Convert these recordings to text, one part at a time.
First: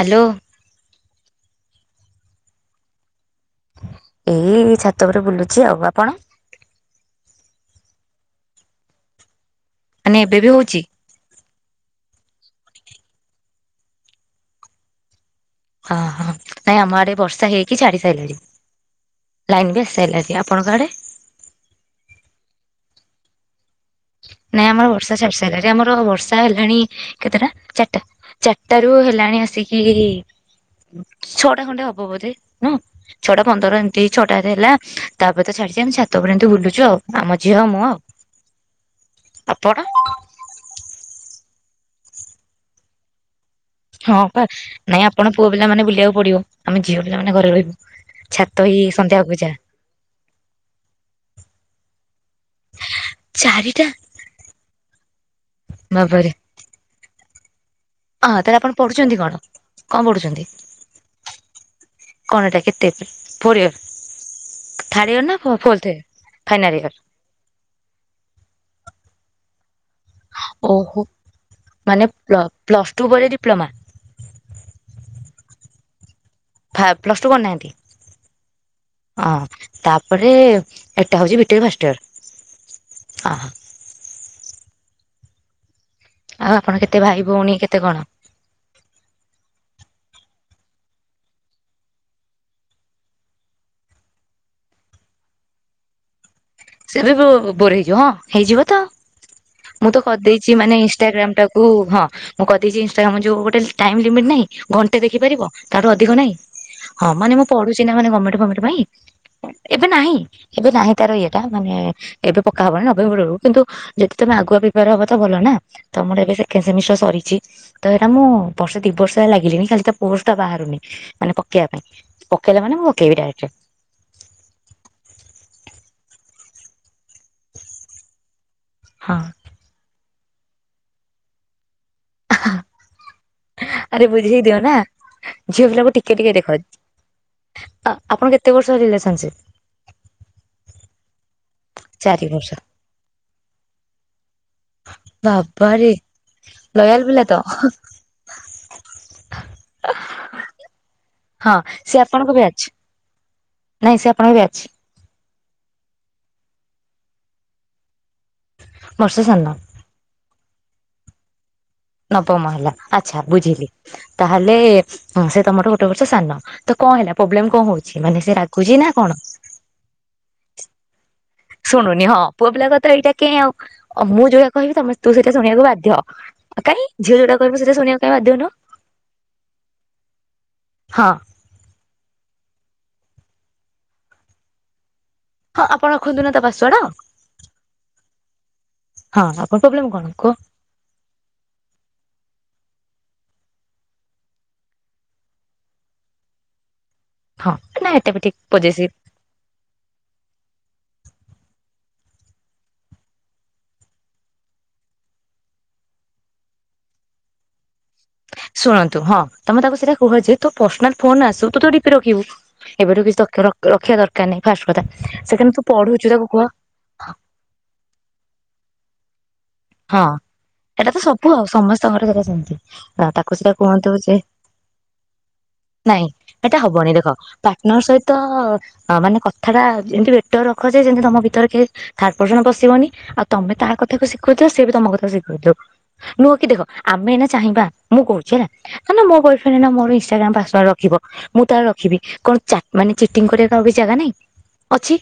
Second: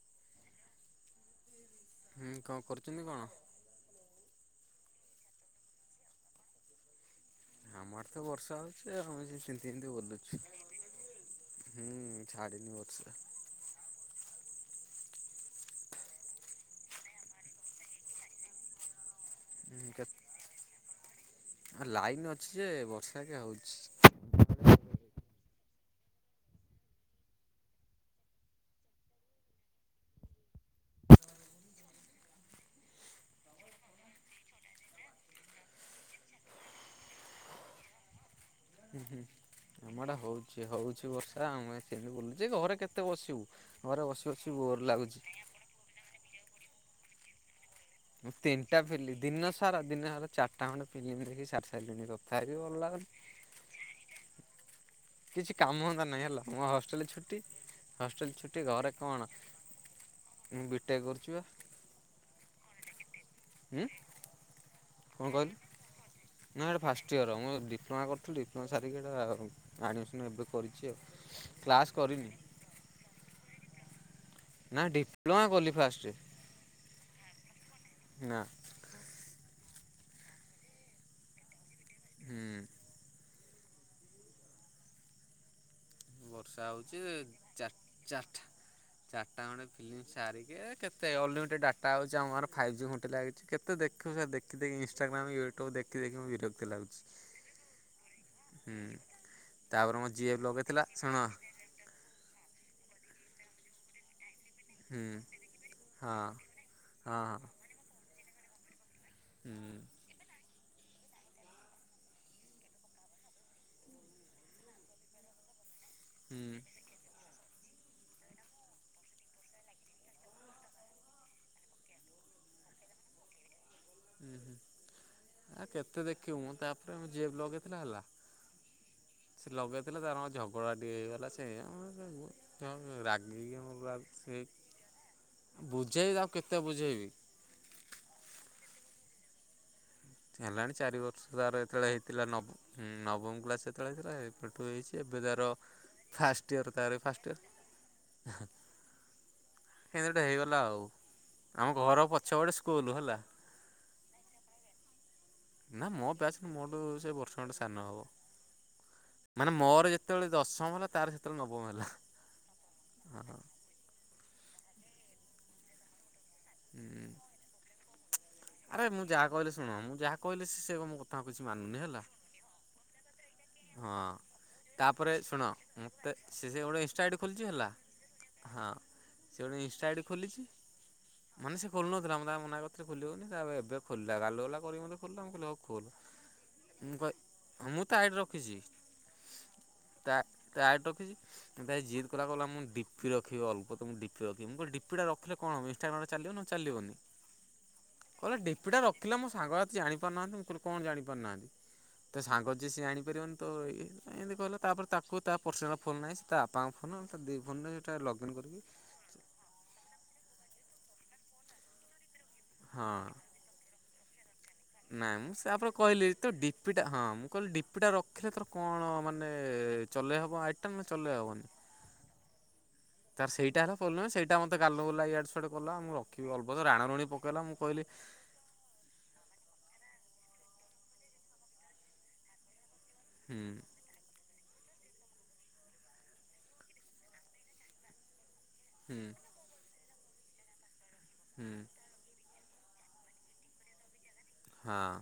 Hello. ହୁଁ କ କରୁଚନ୍ତି କଣ? ଏଇ ଛାତ ଉପରେ ବୁଲୁଚି ଆଉ ଆପଣ ଆମର ତ ବର୍ଷା ହଉଚି ଆମେ ସେ ତିନ୍ତି ତିନ୍ତି ମାନେ ଏବେ ବୁଲୁଚୁ। ବି ହଉଛି ହୁଁ ଛାଡ଼ିନି ବର୍ଷା। ହଁ ହଁ ନାଇଁ ଆମ ଆଡେ ବର୍ଷା ହେଇକି ଛାଡି ସାଇଲାଣି। ଲାଇନ ବି ଆସିସାଇଲାନି ଆପଣଙ୍କ ଆଡେ ଆ ଲାଇନ୍ ଅଛି ଯେ ବର୍ଷା କେ ହଉଚି। ନାଇଁ ଆମର ବର୍ଷା ଛାଡ଼ି ସାରିଲାଣି ଆମର ବର୍ଷା ହେଲାଣି କେତେଟା ଚାରଟା। ଚାରଟା ରୁ ହେଲାଣି ଆସିକି ଛଅଟା ଖଣ୍ଡେ ହବ ବୋଧେ ନୁ। ଛଅଟା ପନ୍ଦର ଏମିତି ଛଅଟା ରେ ହେଲା ତାପରେ ତ ଛାଡିଛି ଆମେ ଛାତ ପରେ ଏମତି ବୁଲୁଚୁ ଆଉ ଆମ ଝିଅ ମୁଁ ଆଉ। ହୁଁ ହୁଁ ଆପଣ? ଆମ ଆଡେ ହଉଚି ହଉଚି ବର୍ଷା ଆମେ ସେମିତି ବୁଲୁଚି ଘରେ କେତେ ବସିବୁ। ଘରେ ବସି ବସି ବୋର ଲାଗୁଚି। ପିଲାମାନେ ବୁଲିବାକୁ ପଡ଼ିବ ଆମେ ଝିଅ ପିଲାମାନେ ଘରେ ରହିବୁ। ମୁଁ ଛାତ ତିନଟା ଏଇ ସନ୍ଧ୍ୟା ଫିଲି ହବାକୁ ଦିନ ଯାହା ସାରା ଦିନ ସାରା ଚାରିଟା ଖଣ୍ଡେ ପିଲମି ଦେଖି ସାରି ସାରିଲିଣି ତଥାପି ଭଲ ଲାଗୁନି। ଚାରିଟା କିଛି କାମ ଧନ୍ଦା ନାହିଁ ବାବାରେ। ହେଲା ମୋ ହଷ୍ଟେଲ ଛୁଟି। ହଷ୍ଟେଲ ହଁ ତାହେଲେ ଛୁଟି ଆପଣ ଘରେ ପଢୁଛନ୍ତି କଣ କଣ ମୁଁ ବିଟେକେ କରୁଚି ବା। କଣଟା କେତେ ଫୋର୍ ଉଁ ଇୟର ଥାର୍ଡ଼ ଇୟର ନା ଫୋଲଥ ୟ ଫାଇନାଲ୍ ଇୟର। ଷ୍ଟ ଇୟର ମୁଁ ଡିପ୍ଲୋମା କରିଥିଲୁ ଡିପ୍ଲମା ସାରିକି ଏଟା ଆଡ଼ମିଶନ। କରିଛି ଆଉ। ଓହୋ କ୍ଲାସ୍ ମାନେ କରିନି। ପ୍ଲସ ଟୁ ପରେ ଡିପ୍ଲୋମା ନା ଡିପ୍ଲୋମା କଲି ଫାଷ୍ଟ୍। ଫା ପ୍ଲସ୍ ଟୁ କରିନାହାନ୍ତି? ନା। ଅଁ ତାପରେ ଏଟା ହଉଛି ବି ଟେକ୍ ଫାଷ୍ଟ ଇୟର? ହୁଁ। ଅ। ଆଉ ବର୍ଷା ଆପଣ କେତେ ହଉଛି ଭାଇ ଭଉଣୀ କେତେ ଚାର୍ କଣ? ଚାରିଟା ଚାରିଟା ଗଣ୍ଡେ ଫିଲ୍ମ ସାରିକି କେତେ ଅଲଲିିମିଟେ ଡାଟା ହେଉଛି ଆମର ଫାଇଭ୍ ଜି ଗୋଟେ ଲାଗିଛି। କେତେ ଦେଖୁ ସେ ଦେଖି ଦେଖି ଇଷ୍ଟାଗ୍ରା ୟୁଟ୍ୟୁବ୍ ଦେଖି ଦେଖି ମୁଁ ବିର ସେ ବି ବୋର ହେଇଯିବ ହଁ ହେଇଯିବ ତ ହୁଁ ମୁଁ ତାପରେ ତ ମୋ ଜିଏଫ୍ କରିଦେଇଛି ମାନେ ଲଗେଇଥିଲା ଶୁଣ ଇନଷ୍ଟଟାଗ୍ରାମ ଟା କୁ ହଁ ମୁଁ କରିଦେଇଛି ଇନଷ୍ଟାଗ୍ରାମ ଯୋଉ ଗୋଟେ ଟାଇମ୍ ଲିମିଟ୍ ନାହିଁ ଘଣ୍ଟେ ହୁଁ ଦେଖି ପାରିବ ତାରୁ ହଁ। ହଁ ଅଧିକ ନାହିଁ ହଁ ମାନେ ମୁଁ ପଢୁଛି ନା ମାନେ ଗମେଟ ଫମେଟ୍ ପାଇଁ ହୁଁ ଏବେ ନାହିଁ ଏବେ ନାହିଁ ତାର ଇଏ ମାନେ ଏବେ ପକା ହବନି ନଭେମ୍ବର ରୁ କିନ୍ତୁ ଯଦି ତମେ ଆଗୁଆ ପିପାର ହବ ତ ଭଲ ନା। ତମର ଏବେ ହୁଁ ସେକେଣ୍ଡ ସେମିଷ୍ଟର ସରିଛି ତ ଏଇଟା ମୁଁ ବର୍ଷେ ଦି ବର୍ଷ ହେଲା ଲାଗିଲିଣିି ଖାଲି ତ ପୋଷ୍ଟଟା ବାହାରୁନି ମାନେ ପକେଇବା ପାଇଁ। ପକେଇଲେ ମାନେ ମୁଁ ପକେଇି ଡାଇରେକ୍ଟ। ହୁଁ ହୁଁ ଆ କେତେ ଦେଖିବୁ ମୁଁ ତାପରେ ଯିଏ ଲଗେଇଥିଲ ହେଲା। ହଁ। ସେ ଲଗେଇଥିଲେ ତାଙ୍କର କଣ ଝଗଡ଼ାଟିଏ ହେଇଗଲା ସେ ସେଇ ରାଗିକି ଆରେ ସେ ବୁଝେଇ ଦିଅ ନା ଝିଅ ପିଲାକୁ ଟିକେ ବୁଝେଇବି ଟିକେ ଆଉ ଦେଖ କେତେ ବୁଝେଇବି? ଆପଣ କେତେ ବର୍ଷ ରିଲେସନସିପ? ହେଲାଣି ଚାରି ବର୍ଷ ତାର ଯେତେବେଳେ ଚାରି ହେଇଥିଲା ବର୍ଷ ନବ ନବମ କ୍ଲାସ ଯେତେବେଳେ ହେଇଥିଲା ଏବେଠୁ ହେଇଛି ଏବେ ତାର ବାବାରେ ଫାଷ୍ଟ ୟର ତାର ଲୟାଲ ଏବେ ପିଲା ଫାଷ୍ଟ ତ ୟର୍। କେନ୍ ଗୋଟେ ହେଇଗଲା ଆଉ ହଁ ଆମ ସେ ଘର ଆପଣଙ୍କ ପଛ ଗଟେ ବ୍ୟାଚ୍ ସ୍କୁଲ ହେଲା ନାଇଁ ସେ ଆପଣଙ୍କ ବି ଅଛି। ନା ମୋ ପ୍ୟାସ ମୋଠୁ ସେ ବର୍ଷ ଗଟେ ସାନ ହବ ବର୍ଷେ ସାନ ମାନେ ମୋର ଯେ ତେବେଳେ ଦଶମ ହେଲା ତାର ସେତେଳେ ନବମ ହେଲା। ନବମ ହେଲା ଆଚ୍ଛା ବୁଝିଲି ତାହେଲେ ସେ ତମର ଗୋଟେ ବର୍ଷ ସାନ। ତ କଣ ହେଲା ପ୍ରୋବ୍ଲେମ କଣ ହଉଛି ମାନେ ସେ ରାଗୁଛି ନା କଣ? କହିଲେ ଶୁଣ ମୁଁ ଯାହା କହିଲି ସେ କ ଶୁଣୁନି ହଁ ପୁଅ ପିଲା କ ତ ଏଇଟା କେ ଆଉ। ଓଉ ହଁ ମୁଁ ଯୋଉଟା କହିବି ତମେ ତାପରେ ତୁ ସେଇଟା ଶୁଣ ଶୁଣକୁ ବାଧ୍ୟ ମୋତେ ସେ ସେ ଗୋଟେ କାଇଁ ଇନଷ୍ଟା ଝିଅ ଆଇଡ଼ି ଖୋଲିଛି ଯୋଉଟାହିବୁ ହେଲା ସେଇଟା ଶୁଣିବା ହଁ ସେ ଗୋଟେ ଇଷ୍ଟା ଆଇଡି ଖୋଲିଛି ହଁ ମାନେ ସେ ଖୋଲୁନଥିଲା ମୁଁ ତାକୁ ମନାକରିଥିଲେ ଖୋଲିବୁନି ତାପରେ ଏବେ ଖୋଲିଲା ଗାଲୁ ଗୁଲାକରିକି ମୋତେ ଖୋଲିଲା ମୁଁ ଲ ହଁ ଆପଣ ରଖନ୍ତୁ ନା ତା ପାସୱାର୍ଡ ମୁ ମୁଁ ତ ଆଇଡ ର ଜ ହଁ ଆପଣ ପ୍ରୋବ୍ଲେମ କଣ ତା କୁହ ତା ରଖିଛି ଜିଦ କଲା କ ଗଲା ମୁଁ ଡିପି ରଖିବ ଅଳ୍ପ ତ ମୁ ଡିପି ରଖିବିଁ କ ଡିପି ଟା ରଖିଲି। କଣ ହବ ଇଷ୍ଟାଗ୍ରାମ ରେ ଚାଲିବ ଚାଲିବନି ହଁ ନା ଏଟା ବି ଠିକ କହିଲେ ଡେପି ଟା ପଜେସିଭ ରଖିଲା ମୋ ସାଙ୍ଗ ଜାଣିପାରୁନାହାନ୍ତି ମୁଁ କହିଲି କଣ ଜାଣି ପାରୁନାହାନ୍ତି ତ ସାଙ୍ଗ ଯିଏିଏଣି। ାରି ତ ଏମତି କହିଲ ତାପରେ ତାକୁ ତା ପର୍ସନାଲ ଫୋନ ନାହିଁ ସେ ତାପାଙ୍କ ଫୋନ ତା ଦି ଫୋନ ା ଲଗ ଇନ୍ କରିବି। ଶୁଣନ୍ତୁ ହଁ ତମେ ତାକୁ ସେଇଟା କୁହଯେ ତୋପର୍ସନାଲ ଫୋନ୍ ଆସୁ ତୁତୋ ଡିପି ରଖିବୁ ହଁ ଏବେଠୁ କିଛି ଦରକାର ରଖିବା ଦରକାର୍ ନାହିଁ ଫାଷ୍ଟ୍ କଥା ନାଇଁ ମୁଁ ସେକେଣ୍ଡେ ତୁ ତାପରେ କହିଲି ପଢୁଚୁ ତ ତାକୁ କୁହ ଡିପିଟା ହଁ ମୁଁ କହିଲି ଡିପିଟା ରଖିଲେ ତୋର କଣ ମାନେ ହଁ ଚଲେଇହବ ଆଇଡିଟା ନହେଲେ ଏଇଟା ତ ସବୁ ଆଉ ଚଲେଇହବନି ସମସ୍ତଙ୍କର ଘରେ ସେରା ସେମିତି ତାର ତାକୁ ସେଟା ସେଇଟା ହେଲା କୁହନ୍ତୁ ପ୍ରୋବ୍ଲେମ୍ ଯେ ସେଇଟା ଗାଲୁଗୁଲା ଇଆଡ଼ୁ ସିଆଡୁ କଲା ମୁରଖିବି ଅଲବତ ରାଣରୁଣୀ ପକେଇଲା ମୁଁ କହିଲି ନର୍ସ ସହିତ ତାମାନେ କ କଥାଟା ଏମିତି ପେଟରେ ରଖଯେ ଯେମିତି ତମ ଭିତରେ କେହି ଥାର୍ଡ ପର୍ସନ୍ ପସିବନି ଆଉ ହୁଁ ତମେ ତାହା କଥାକୁ ଶି କହିଥିଲ ସିଏବି ତମକଥା ଶିଖେଇଥିଲୁ ନୁହଁକି ଦେହ ଆମେ ଏଇନା ଚାହିଁବା ମୁଁ କହୁଚି ହେଲା ହୁଁ ଧରିନିଅ ମୋ ବୟେଫ୍ରେଣ୍ଡ ମୋର ଇଷ୍ଟାଗ୍ରାମ ପାସୱାଡ଼ ରଖିବ ମୁଁ ତାର ହୁଁ ରଖିବି କଣ ଚା ମାନେ ଚିଟିଙ୍ଗ କରିବାକୁ ଆଉ କିଛି ଜାଗା ନାହିଁ ହଁ ଅଛି।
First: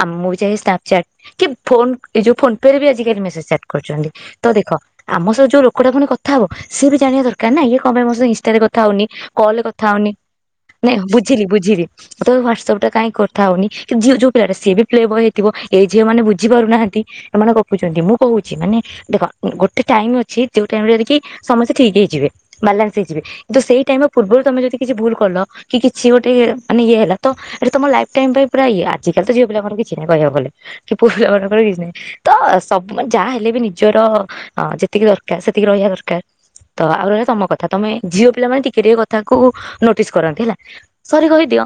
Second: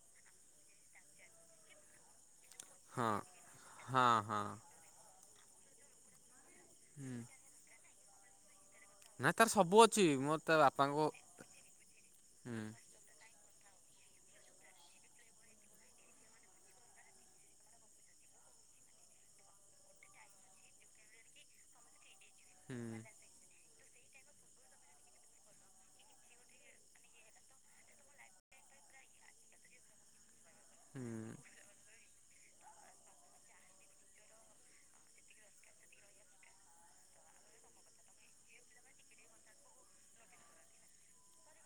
ଆଉ ମୁଁବି ଚାହେ ସ୍ନାପଚାଟ କିଫୋନ୍ ଯୋଉ ଫୋନ୍ ପେରେବି ହଁ ଆଜିକାଲି ମେସେଞ୍ଜଚାଟ୍ ହଁ କରୁଚନ୍ତି ହଁ ତଦେ ଖ ଆମସହ ଯୋଉ ଲୋକଟା ପୁଣି କଥା ହବ ସିଏବି ହୁଁ। ଜାଣିବା ଦରକାରନା ଇଏ କଣ ପାଇଁ ମୋସହିତ ଇଷ୍ଟାରେ କ କଥା ହଉନି ନାଇଁ ତାର କଲରେ ସବୁ କଥା ଅଛି ହଉନି ମୋର ତା ବାପାଙ୍କ ନାଇଁ ବୁଝିଲି ବୁଝିଲି ତୋର ହୁଁ ହ୍ୱାଟସପଟା କାଇଁ କ କଥା ହଉନି କିଯିଏ ଯୋଉ ପିଲାଟା ସିଏବି ପ୍ଲେବୟ ହେଇଥିବ ଏଇ ଝିଅମାନେ ବୁଝିପାରୁନାହାନ୍ତି ଏମାନେ ଗପୁଚନ୍ତି ମୁଁ କୋହୁଚି ମାନେ ଦେଖ ଗୋଟେ ଟାଇମ୍ ଅଛି ଯୋଉ ଟାଇମରେକି ସମସ୍ତେ ଠିକ୍ ହେଇଯିବେ। ବାଲାନ୍ସ ହୁଁ ହେଇଯିବେ କିନ୍ତୁ ସେଇ ଟାଇମର ପୂର୍ବରୁ ତମେ ଯଦି କିଛି ଭୁଲକଲ କିଛି ଗୋଟେ ଇଏ ମାନେ ଇଏ ହେଲା ତଏଠି ତମ ଲାଇଫ୍ ଟାଇମ୍ ପାଇଁ ପୁରା ଇଏ ଆଜିକାଲିତ ଝିଅ ପିଲାଙ୍କର କିଛି ନାହିଁ କହିବାକୁଗଲେ ହୁଁ ପୁଅପିଲା ମାନଙ୍କର କିଛି ନାହିଁ ତସ ମାନେ ଯାହା ହେଲେବି ନିଜର ଯେତିକି ଦରକାର୍ ସେତିକି ରହିବା ଦରକାର ତ ଆଉ ରହିଲା ତମ କଥା ତମେ ଝିଅ ପିଲାମାନେ ଟିକେ ଟିକେ କଥାକୁ ନୋଟିସ୍ କରନ୍ତି ହେଲା। ସରି କହିଦିଅ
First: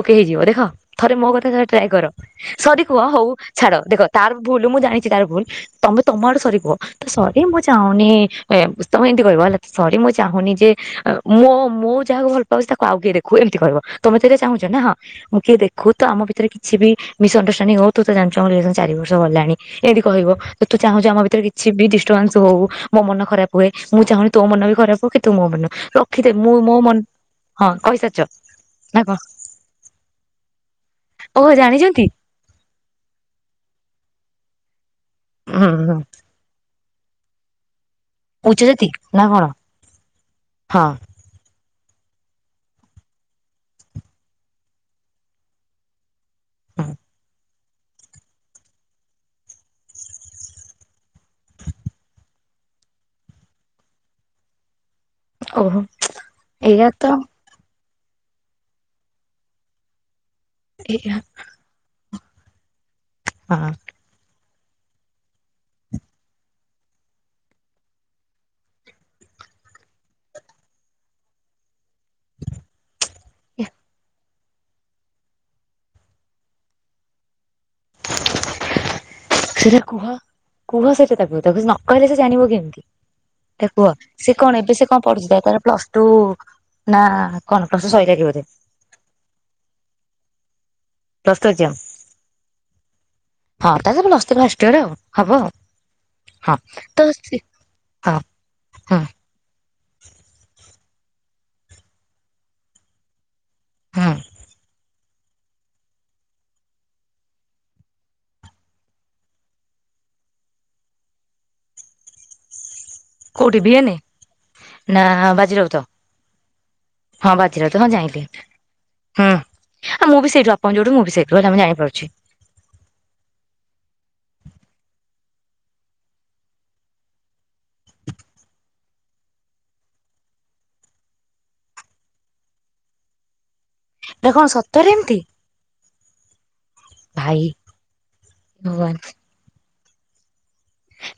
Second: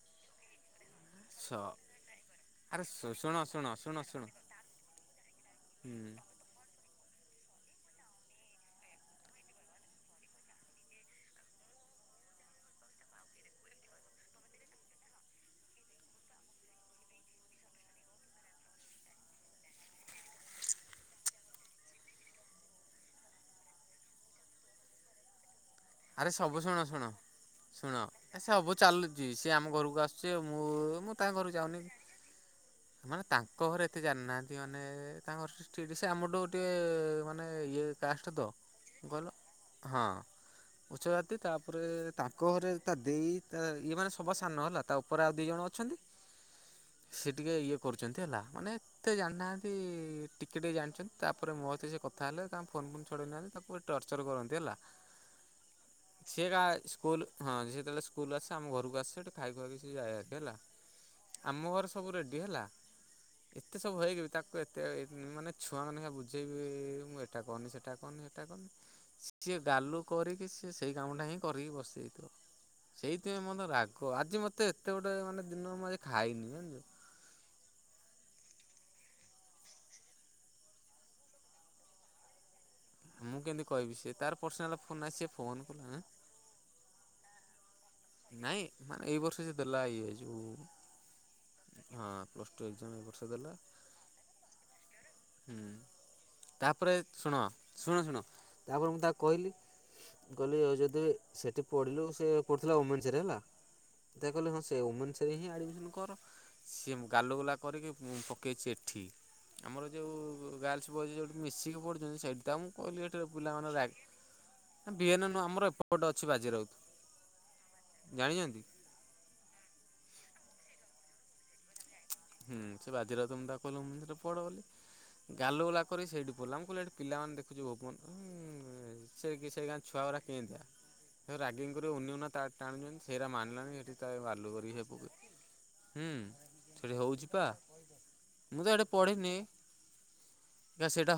ଓକେ ହେଇଯିବ ଦେଖ ଥରେ ମୋ କଥା ସ ଥରେ ଟ୍ରାଏ କର ସରି ଆରେ କୁହ ଶୁ ହଉ ଶୁଣ ଶୁଣ ଛାଡ଼ ଶୁଣ ଦେଖ ଶୁଣ ତାର ଭୁଲ୍ ମୁଁ ଜାଣିଚି ତାର ଭୁଲ୍ ତମେ ହୁଁ ତମ ଆଡ଼ୁ ସରିକୁହ। ସରି ମୁଁ ଚାହୁଁନି ଏ ତମେ ଏମିତି କହିବ ହେଲା ସରି ମୁଁ ଚାହୁଁନିଯେ ମୋ ମୁଁ ଯାହାକୁ ଭଲ ପାଉଚି ତାକୁ ଆଉକିଏ ଦେଖୁ ଏମିତି କହିବ ତମେ ସେରା ଚାହୁଁଚନା ହଁ। ମୁଁ କିଏ ଦେଖୁତ ଆମ ଭିତରେ କିଛିବି ମିସ୍ ଅଣ୍ଡରଷ୍ଟାଣ୍ଡିଙ୍ଗ ହଉ ତୁତ ଜାଣିଚୁ ଆମରିଲେସନ ଚାରି ବର୍ଷ ଗଲାଣି ଏମିତି କହିବ ତୁ ଚାହୁଁଛୁ ଆମ ଭିତରେ କିଛିବି ଡିଷ୍ଟର୍ବାନ୍ସ ହଉ ମୋମନ ଖରାପ୍ ହୁଏ ମୁଁ ଚାହୁଁନି ତୋମନବି ଖରାପ୍ ହଉକି ତୁମୋ ମନ ରଖିଦେ ଆରେ ମୁଁ ସବୁ ମୋ ଶୁଣ ମନ ଶୁଣ ହଁ ଶୁଣ କହିସାରିଛ ଏସବୁ ନା କଣ ଚାଲୁଚି ସିଏ ଆମ ଘରକୁ ଆସୁଚି ଆଉ ମୁଁ ମୁଁ ତାଙ୍କ ଓହୋ ଘରକୁ ଯାଉନି ଜାଣିଛନ୍ତି ମାନେ ତାଙ୍କ ଘରେ ଏତେ ଜାଣିନାହାନ୍ତି ମାନେ ତାଙ୍କ ହୁଁ ହୁଁ ଘରଷ୍ଟିଟ ସିଏ ଆମଠୁ ତେ ମାନେ ଇଏ କାଷ୍ଟତ ଉଚ୍ଚ ଜାତି କଁ ନା କଇଁଲ କଣ ହଁ ହଁ। ଛୋଟ ଜାତି ତାପରେ ତାଙ୍କ ଘରେ ତାଦେଇ ତାଇଏ ମାନେ ସବାସାନ ହେଲା ତାଉପରେ ଆଉ ଦିଜଣ ଅଛନ୍ତି। ସେ ଟିକେ ଇଏ କରୁଚନ୍ତି ହେଲା ମାନେ ଏତେ ଜାଣିନାହାନ୍ତି ଟିକେ ଟିକେ ଜାଣିଚନ୍ତି ତାପରେ ମୋହିତ ସେକ ତାହେଲେ ତାଙ୍କ ଫୋନ୍ ଫୋନ୍ ଛଡ଼େଇନେଇଗଲେ ତାକୁ ଟର୍ଚର କରନ୍ତି ହେଲା ଓହୋ। ସେଏ ଗା ଏଇଆ ତ ସ୍କୁଲ୍ ହଁ ସେ ଯେତେବେଳେ ସ୍କୁଲ୍ ଆସେ ଆମ ଘରକୁ ଆସେ ସେଠି ଖାଇଖୁଆକି ସିଏ ଯାଏ ହାରିକି ହେଲା। ଏୟା ଆମ ଘରେ ସବୁ ରେଡି ହେଲା ହଁ ଏତେ ସବୁ ହେଇକିବି ତା ତଏତେ ମାନେ ଛୁଆ ମାନିଙ୍କା ବୁଝେଇବି ମୁଁ ଏଟା କରନି ସେଟା କରନି ହେଟା କରନି ସି ସିଏ ଗାଲୁ କରିକି ସିଏସେଇ କାମଟାହିଁ କରିକି ବସିଯାଇଥିବ ସେଇ ଏତେ ମୋତେ ରାଗ ଆଜି ମୋତେ ଏତେ ଗୋଟେ ମାନେ ଦିନ ମୁଁ ଆଜି ଖାଇନି ଜାଣିଚୁ [inaudible] ସେଟା କୁହ କୁହ ସେ ପିଲାକୁ ତାକୁ ନକହିଲେ ସେ ଜାଣିବ କେମିତି। ମୁଁ କେମିତି ତାକୁ କୁହ କହିବି ସିଏ ତାର ସେ କଣ ପର୍ସନାଲ ଏବେ ସେ ଫୋନ୍ କଣ ନାହିଁ ସିଏ ପଢୁଛି ଫୋନ୍ ତାର କଲା ପ୍ଲସ ଆଁ ଟୁ ନା କଣ ପ୍ଲସ ଟୁ ସଇଲାଣି ବୋଧେ ନାଇଁ ମାନେ ଏଇ ବର୍ଷ ସିଏ ଦେଲା ଇଏ ଯୋଉ ପ୍ଲସ ଟୁ ଏକ୍ସାମ୍ ହଁ ପ୍ଲସ୍ ଟୁ ଏକ୍ଜାମ ଏ ବର୍ଷ ଦେଲା ହଁ ତାହେଲେ ପ୍ଲସ ଥ୍ରୀ ଫାଷ୍ଟ ଇୟର ଆଉ ହବ। ହୁଁ। ହଁ ତାପରେ ତ ସେ ଶୁଣ ଶୁଣ ହଁ ଶୁଣ ତାପରେ ମୁଁ ହଁ ତାକୁ କହିଲି ଗଲି ଅଯୋଧ୍ୟାରେ ସେଠି ପଢିଲୁ ସେ ପଢୁଥିଲା ଓମେନ୍ସରେ ହେଲା। ହଁ ସେ କହିଲେ ହଁ ସେଇ ଓମେନ୍ସରେ ହିଁ ଆଡିମିସନ କର। ସିଏ ମୁଁ ଗାଲଗୁଲା କରିକି ମୁଁ ପକେଇଛି ଏଠି। ଆମର ଯୋଉ ଗାର୍ଲସ ବଏଜ ଯୋଉଠି ମିଶିକି ପଢୁଛନ୍ତି ସେଟା ମୁଁ କହିଲି ଏ କୋଉଠି ଭିଏନେ [unintelligible] ସେ ନା ବିିଏନ ନୁହଁ ଆମର ବାଜିରାଉତ ଏପଟେ ଅଛି ବାଜି ହଁ ବାଜିରାଉତ ହଁ ରାଉତ ଜାଣିଲି ଜାଣିଚନ୍ତି। ହୁଁ ଆ ମୁଁ ବି ସେଇଠୁ ଆପଣ ଯୋଉଠୁ ମୁଁ ବି ସେଇଠୁ ହେଲା ଆମେ ଜାଣିପାରୁଛି। ହୁଁ ସେ ବାଜିରାଉତ ମୁଁ ତାକୁ କହିଲି ହୁଁ ସେଠାରେ ପଢ଼ ବୋଲି। ଗାଲୁ ଗୁଲା କରିକି ସେଇଠି ପଡ଼ିଲା ମୁଁ କହିଲି ଏଠି ପିଲାମାନେ ଦେଖୁ [unintelligible] ସେ କି ସେ ଗାଁ ଛୁଆ ଉରା କେନ୍ତିଆ ରାଗିଙ୍ଗ୍ କରିବ [unintelligible] ତା ତା ଟାଣୁଛନ୍ତି ସେରା ମାନୁ ନାହାନ୍ତି। ତାଏ ଏଟା କଣ ମାଲୁ କରିକି ସେ ସତରେ ଏମିତି ପୁଅକୁ ହୁଁ। ସେଠି ହଉଚି ଭାଇ ପା ମୁଁ ତ ହେଠି ଭଗବାନ ପଢିନି।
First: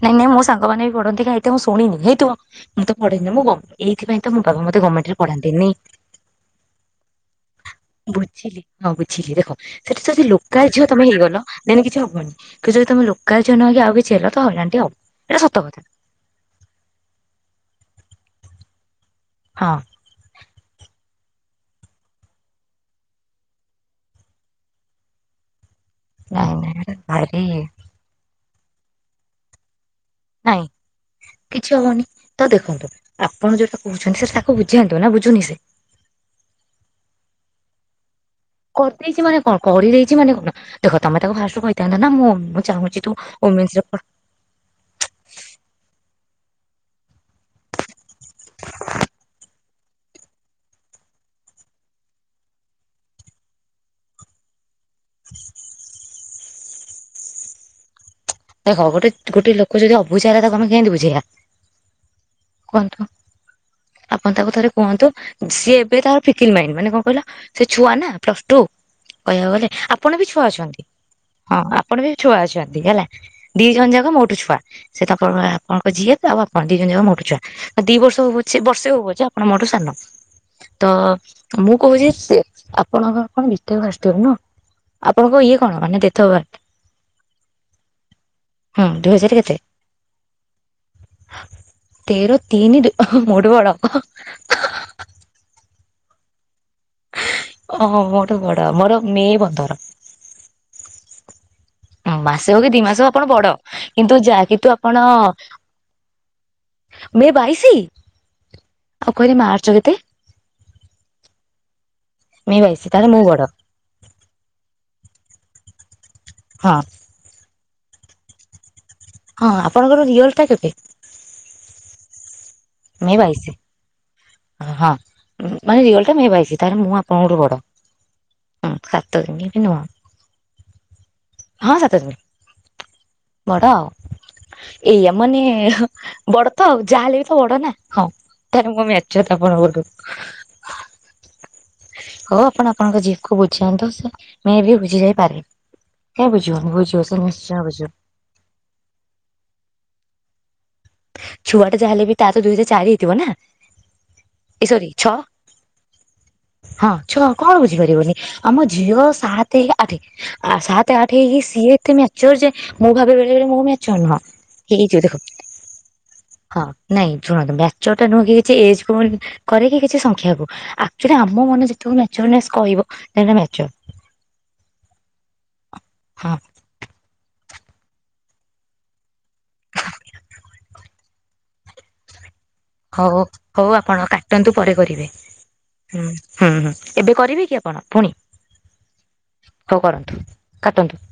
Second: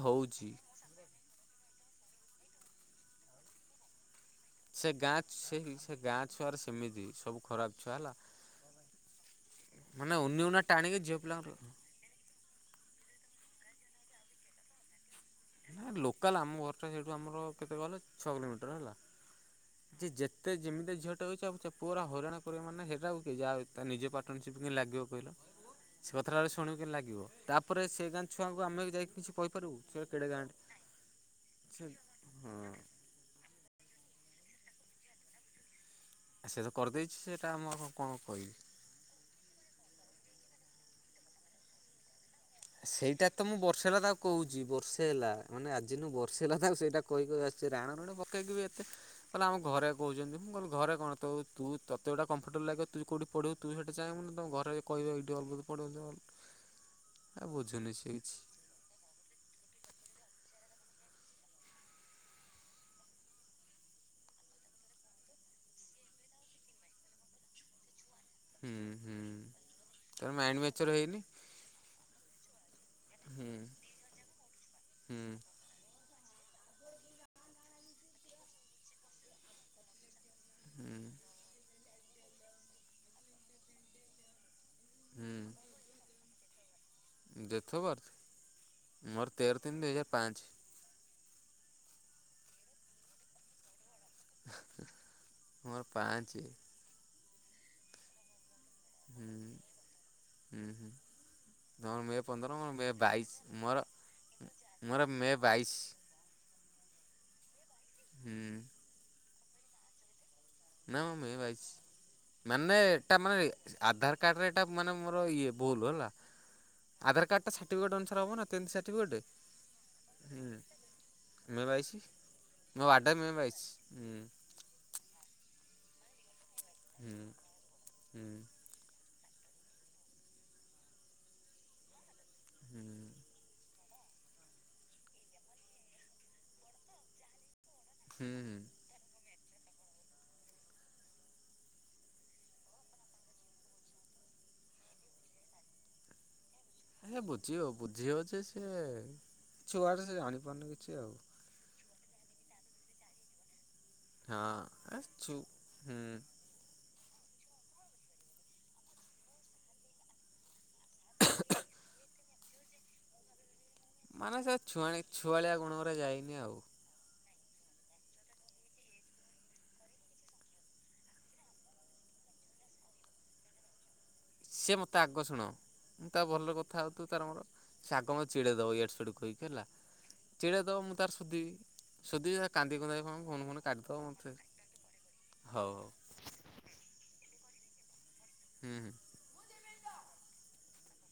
ନାଇଁ ନାଇଁ ମୋ ସାଙ୍ଗମାନେ ବି ପଢନ୍ତି କାଇଁ ମୁଁ ଏତେ ଶୁଣିନି ହେଇଥିବ ମୁଁ ତ ପଢେନି ମୋ ବୋ ଏଇଥିପାଇଁ ତ ମୋ ବାବା ମତେ ସେ ଗମେଣ୍ଟରେ ଗାଁ ସେ ପଢାନ୍ତିନି ସେ ଗାଁ ଛୁଆର ସେମିତି ସବୁ ଖରାପ ଛୁଆ ହେଲା ବୁଝିଲି। ହଁ ବୁଝିଲି ଦେଖ ସେଠି ମାନେ ଯଦି ଉନି ଉନା ଲୋକାଲ ଝିଅ ଟାଣିକି ତମେ ହେଇଗଲ ପିଲାଙ୍କର ଦେନ୍ କିଛି ହବନି। କି ଯଦି ତମ ଲୋକାଲ ଝିଅ ନହେଇକି ଆଉ କିଛି ହେଲ ତ ହଇରାଣଟି ହବ। ଏଇଟା ସତ କଥା ଏ ଲୋକାଲ ଆମ ଘରଟା ସେଇଠୁ ଆମର କେତେ କହିଲେ ଛଅ କିଲୋମିଟର ହେଲା। ହଁ ଯେ ଯେତେ ଯେମିତିଆ ଝିଅଟେ ହଉଚି ଚାପୁ ଚାପୁ ପୁଅର ହଇରାଣ କରିବା ମାନେ ହେରା ଆଉ କି ଯା ଆଉ ତା ନିଜ ପା ତମେ ଚିପିକି କେମିତି ଲାଗିବ କହିଲ। ସେ କଥାଟାଳେ ନାଇଁ ଶୁଣିବୁ ନାଇଁ କେମିତି ଲାଗିବ ଭାରି ତାପରେ ସେ ଗାଁ ଛୁଆଙ୍କୁ ଆମେ ଯାଇକି କିଛି କହିପାରିବୁ ସେ କେଡ଼େ ଗାଁଟେ ନାଇଁ କିଛି ସେ ହବନି ତ ହଁ। ଦେଖନ୍ତୁ ଆପଣ ଯୋଉଟା କହୁଛନ୍ତି ସେଟା ତାକୁ ବୁଝାନ୍ତୁ ନା ବୁଝୁନି ସେ ସେ ତ କରିଦେଇଛି ସେଟା ଆମ ଆଉ କଣ କହିବି। କରିଦେଇଛି ମାନେ କଣ କରିଦେଇଛି ମାନେ କଣ ଦେଖ ତମେ ତାକୁ ଫାଷ୍ଟରୁ କହିଥାନ୍ତ ନା ମୁଁ ମୁଁ ଚାହୁଁଛି ତୁ ଓମେନ୍ସରେ ପଢ଼। କହୁଚି ବର୍ଷେ ହେଲା ମାନେ ଆଜିଠୁ ବର୍ଷେ ହେଲା ତାର ସେଇଟା କହି କହି ଆସିଛି ରାଣ ରାଣ ପ କେଇକି ବି ଏତେ କହିଲା ଆମ ଘରେ କହୁଛନ୍ତି ମୁଁ କହିଲି ଘରେ କଣ ତୋ ତୁ ତୋତେ ଯୋଉଟା କଫର୍ଟବଲ୍ ଲାଗିବ ତୁ କୋଉଁଠି ପଢ଼ିବୁ ତୁ ସେଇଟା ଚାହିଁବୁନା ତମ ଘରେ କହିବେ ଏଇଠି ଅଲବତ ପଢିବୁ ତ ଭଲ। ଆଁ ବୁଝୁନି ସେ କିଛି। ଦେଖ ଗୋଟେ ଗୋଟେ ଲୋକ ଯଦି ଅବୁଝା ହେଲା ତାକୁ ଆମେ କେମିତି ବୁଝେଇବା। କୁହନ୍ତୁ। ଆପଣ ତାକୁ ଥରେ କୁହନ୍ତୁ ସିଏ ଏବେ ତାର ଫିକିଲ୍ ମାଇଣ୍ଡ ମାନେ କଣ କହିଲ ସେ ଛୁଆ ନା। ପ୍ଲସ୍ ଟୁ ହୁଁ ହୁଁ କହିବାକୁ ଗଲେ ଆପଣ ବି ତୋର ଛୁଆ ମାଇଣ୍ଡ ଅଛନ୍ତି ମ୍ୟାଚର୍ ହେଇନି ହଁ ଆପଣ ବି ଛୁଆ ଅଛନ୍ତି ହେଲା। ହୁଁ ଦି ଜଣ ଯାକ ମୋଠୁ ଛୁଆ ସେତାଙ୍କ ହୁଁ ଆପଣଙ୍କ ଝିଆରି ଆଉ ଆପଣ ଦି ଜଣ ଯାକ ମୋଠୁ ଛୁଆ। ଦି ବର୍ଷ ହଉ ପଛେ ବର୍ଷେ ହଉ ପଛେ ଆପଣ ମୋଠୁ ସାନ। ତ ହୁଁ। ମୁଁ କହୁଚି ସେ ଆପଣଙ୍କର କଣ ବିଟେକ୍ ଫାଷ୍ଟ ଇୟର ନୁହଁ। ଆପଣଙ୍କ ଇଏ କଣ ମାନେ [unintelligible] ଡେଟ୍ଅଫ୍ ବାର୍ଥ। ହଁ ଦୁଇ ହଜାର କେତେ? ପାଞ୍ଚ। ତେର ତିନି ମୋଠୁ ବଡ। ହଁ ମୋର ପାଞ୍ଚେ। ଓହୋ ମୋଠୁ ବଡ ମୋର ମେ ହୁଁ ପନ୍ଦର ହୁଁ ହୁଁ। ତୋର ମେ ମାସେ ହଉ ପନ୍ଦର କି ମୋର ଦି ମେ ମାସ ହଉ ଆପଣ ବଡ ବାଇଶି ମୋର କିନ୍ତୁ ଯା କିନ୍ତୁ ଆପଣ ମୋର ମେ ବାଇଶି। [inaudible] ମେ ବାଇଶି ଆଉ କହିଲେ ମାର୍ଚ୍ଚ କେତେ? ନା ମୋ ମେ ବାଇଶି ମେ ମାନେ ବାଇଶି ତାହେଲେ ମୁଁ ଏଟାମେ ବଡ ଆଧାର କାର୍ଡରେ ଏଟା ମାନେ ମୋର ଇଏ ଭୁଲ ହେଲା। ହଁ। ଆଧାର କାର୍ଡଟା ସର୍ଟିଫିକେଟ ଅନୁସାରେ ହବ ନା ଟେନ୍ଥ ସାର୍ଟିଫିକେଟ। ହଁ ଆପଣଙ୍କର ରିଅଲ ଟା କେବେ ମେ ବାଇସି ମୋ ବାୱଡ ମେ ବାଇଶି। ହଁ ମାନେ ତାହେଲେ ମୁଁ ହୁଁ ଆପଣଙ୍କଠୁ ବଡ। ହୁଁ ହୁଁ ସାତ ଦିନ ବି ନୁହଁ ହଁ ସାତ ଦିନ। ହୁଁ। ବଡ ଆଉ ଏଇଆ ମାନେ ବଡ ତ ଆଉ ଯାହାହେଲେ ବି ମୁଁ ବଡ ନା। ହଁ ହୁଁ ତାେଲେ ମୁଁ ମ୍ୟଚୁଅର୍ ଆପଣ ଠୁ। ହଉ ଆପଣ ଆପଣଙ୍କ ଜିଏଫ୍ କୁ ବୁଝାନ୍ତୁ ସେ ମେ ବି ବୁଝି ଯାଇ ପାରେ କାହିଁ ବୁଝିବନି ବୁଝ ଏ ବୁଝିବ ବୁଝିିବ ଯେ ସ ଛୁଆଡ଼େ ସେ ଜାଣିପାରୁନି କିଛି ଆଉ। ଛୁଆ ଟା ଯାହାହେଲେ ବି ତା ସହିତ କିଛି ଚାଲ ହେଇଥିବ ନା। ହଁ ଏ ସରି ଛଅ ଆସଚୁ ହୁଁ। ହଁ ଛଅ କଣ ବୁଝିପାରିବନି ଆମ ଝିଅ ସାତ ଆଠ ଆଉ ସାତ ଆଠ ହେଇକି ସିଏ ଏତେ ମ୍ୟାଚର ଯେ ମୁଁ ଭାବେ ବେଳେବେଳେ ମୋ ମଚ ମାନେ ସେ ଛୁଆ ଛୁଆଳିଆ ଗୁଣଗୁରା ଯାଇନି ଆଉ। ହଁ ନାଇଁ ଶୁଣନ୍ତୁ ମ୍ୟାଚୁଅର ଟା ନୁହେଁ କିଛି ଏଜକୁ କରେ କି କିଛି ସଂଖ୍ୟା କୁ ଆକଚୁଏଲି ଆମ ମନ ଯେତେବେଳେ ମ୍ୟାଚୁଅରନେସ କହିବ ସେଟା ମ୍ୟାଚୁଅର। ସିଏ ମୋତେ ଆଗ ଶୁଣ ମୁ ତା ହଁ ଭଲ କଥା ହେଉଥିବୁ ତାର ମୋର ସେ ଆଗ ମେ ଚିଡ଼େଇ ଦେବ ଇଆଡୁ ସିଆଡୁ କହିକି। ହେଲା ଚିଡ଼େଇ ଦବ ମୁ ତାର ସୁୁଧିବି। ସୁଦିବି କାନ୍ଦି କୁନ୍ଦେଇ ହଉ କଣ ଘୁନ ଫୁନ ହଉ କାଟିିଦବ ଆପଣ ମତେ କାଟନ୍ତୁ ପରେ କରିବେ ହଉ ହଉ। ହୁଁ ହୁଁ ହୁଁ ଏବେ କରିବେ କି ଆପଣ ପୁଣି। ହୁଁ ହୁଁ। ହଉ କରନ୍ତୁ କାଟନ୍ତୁ।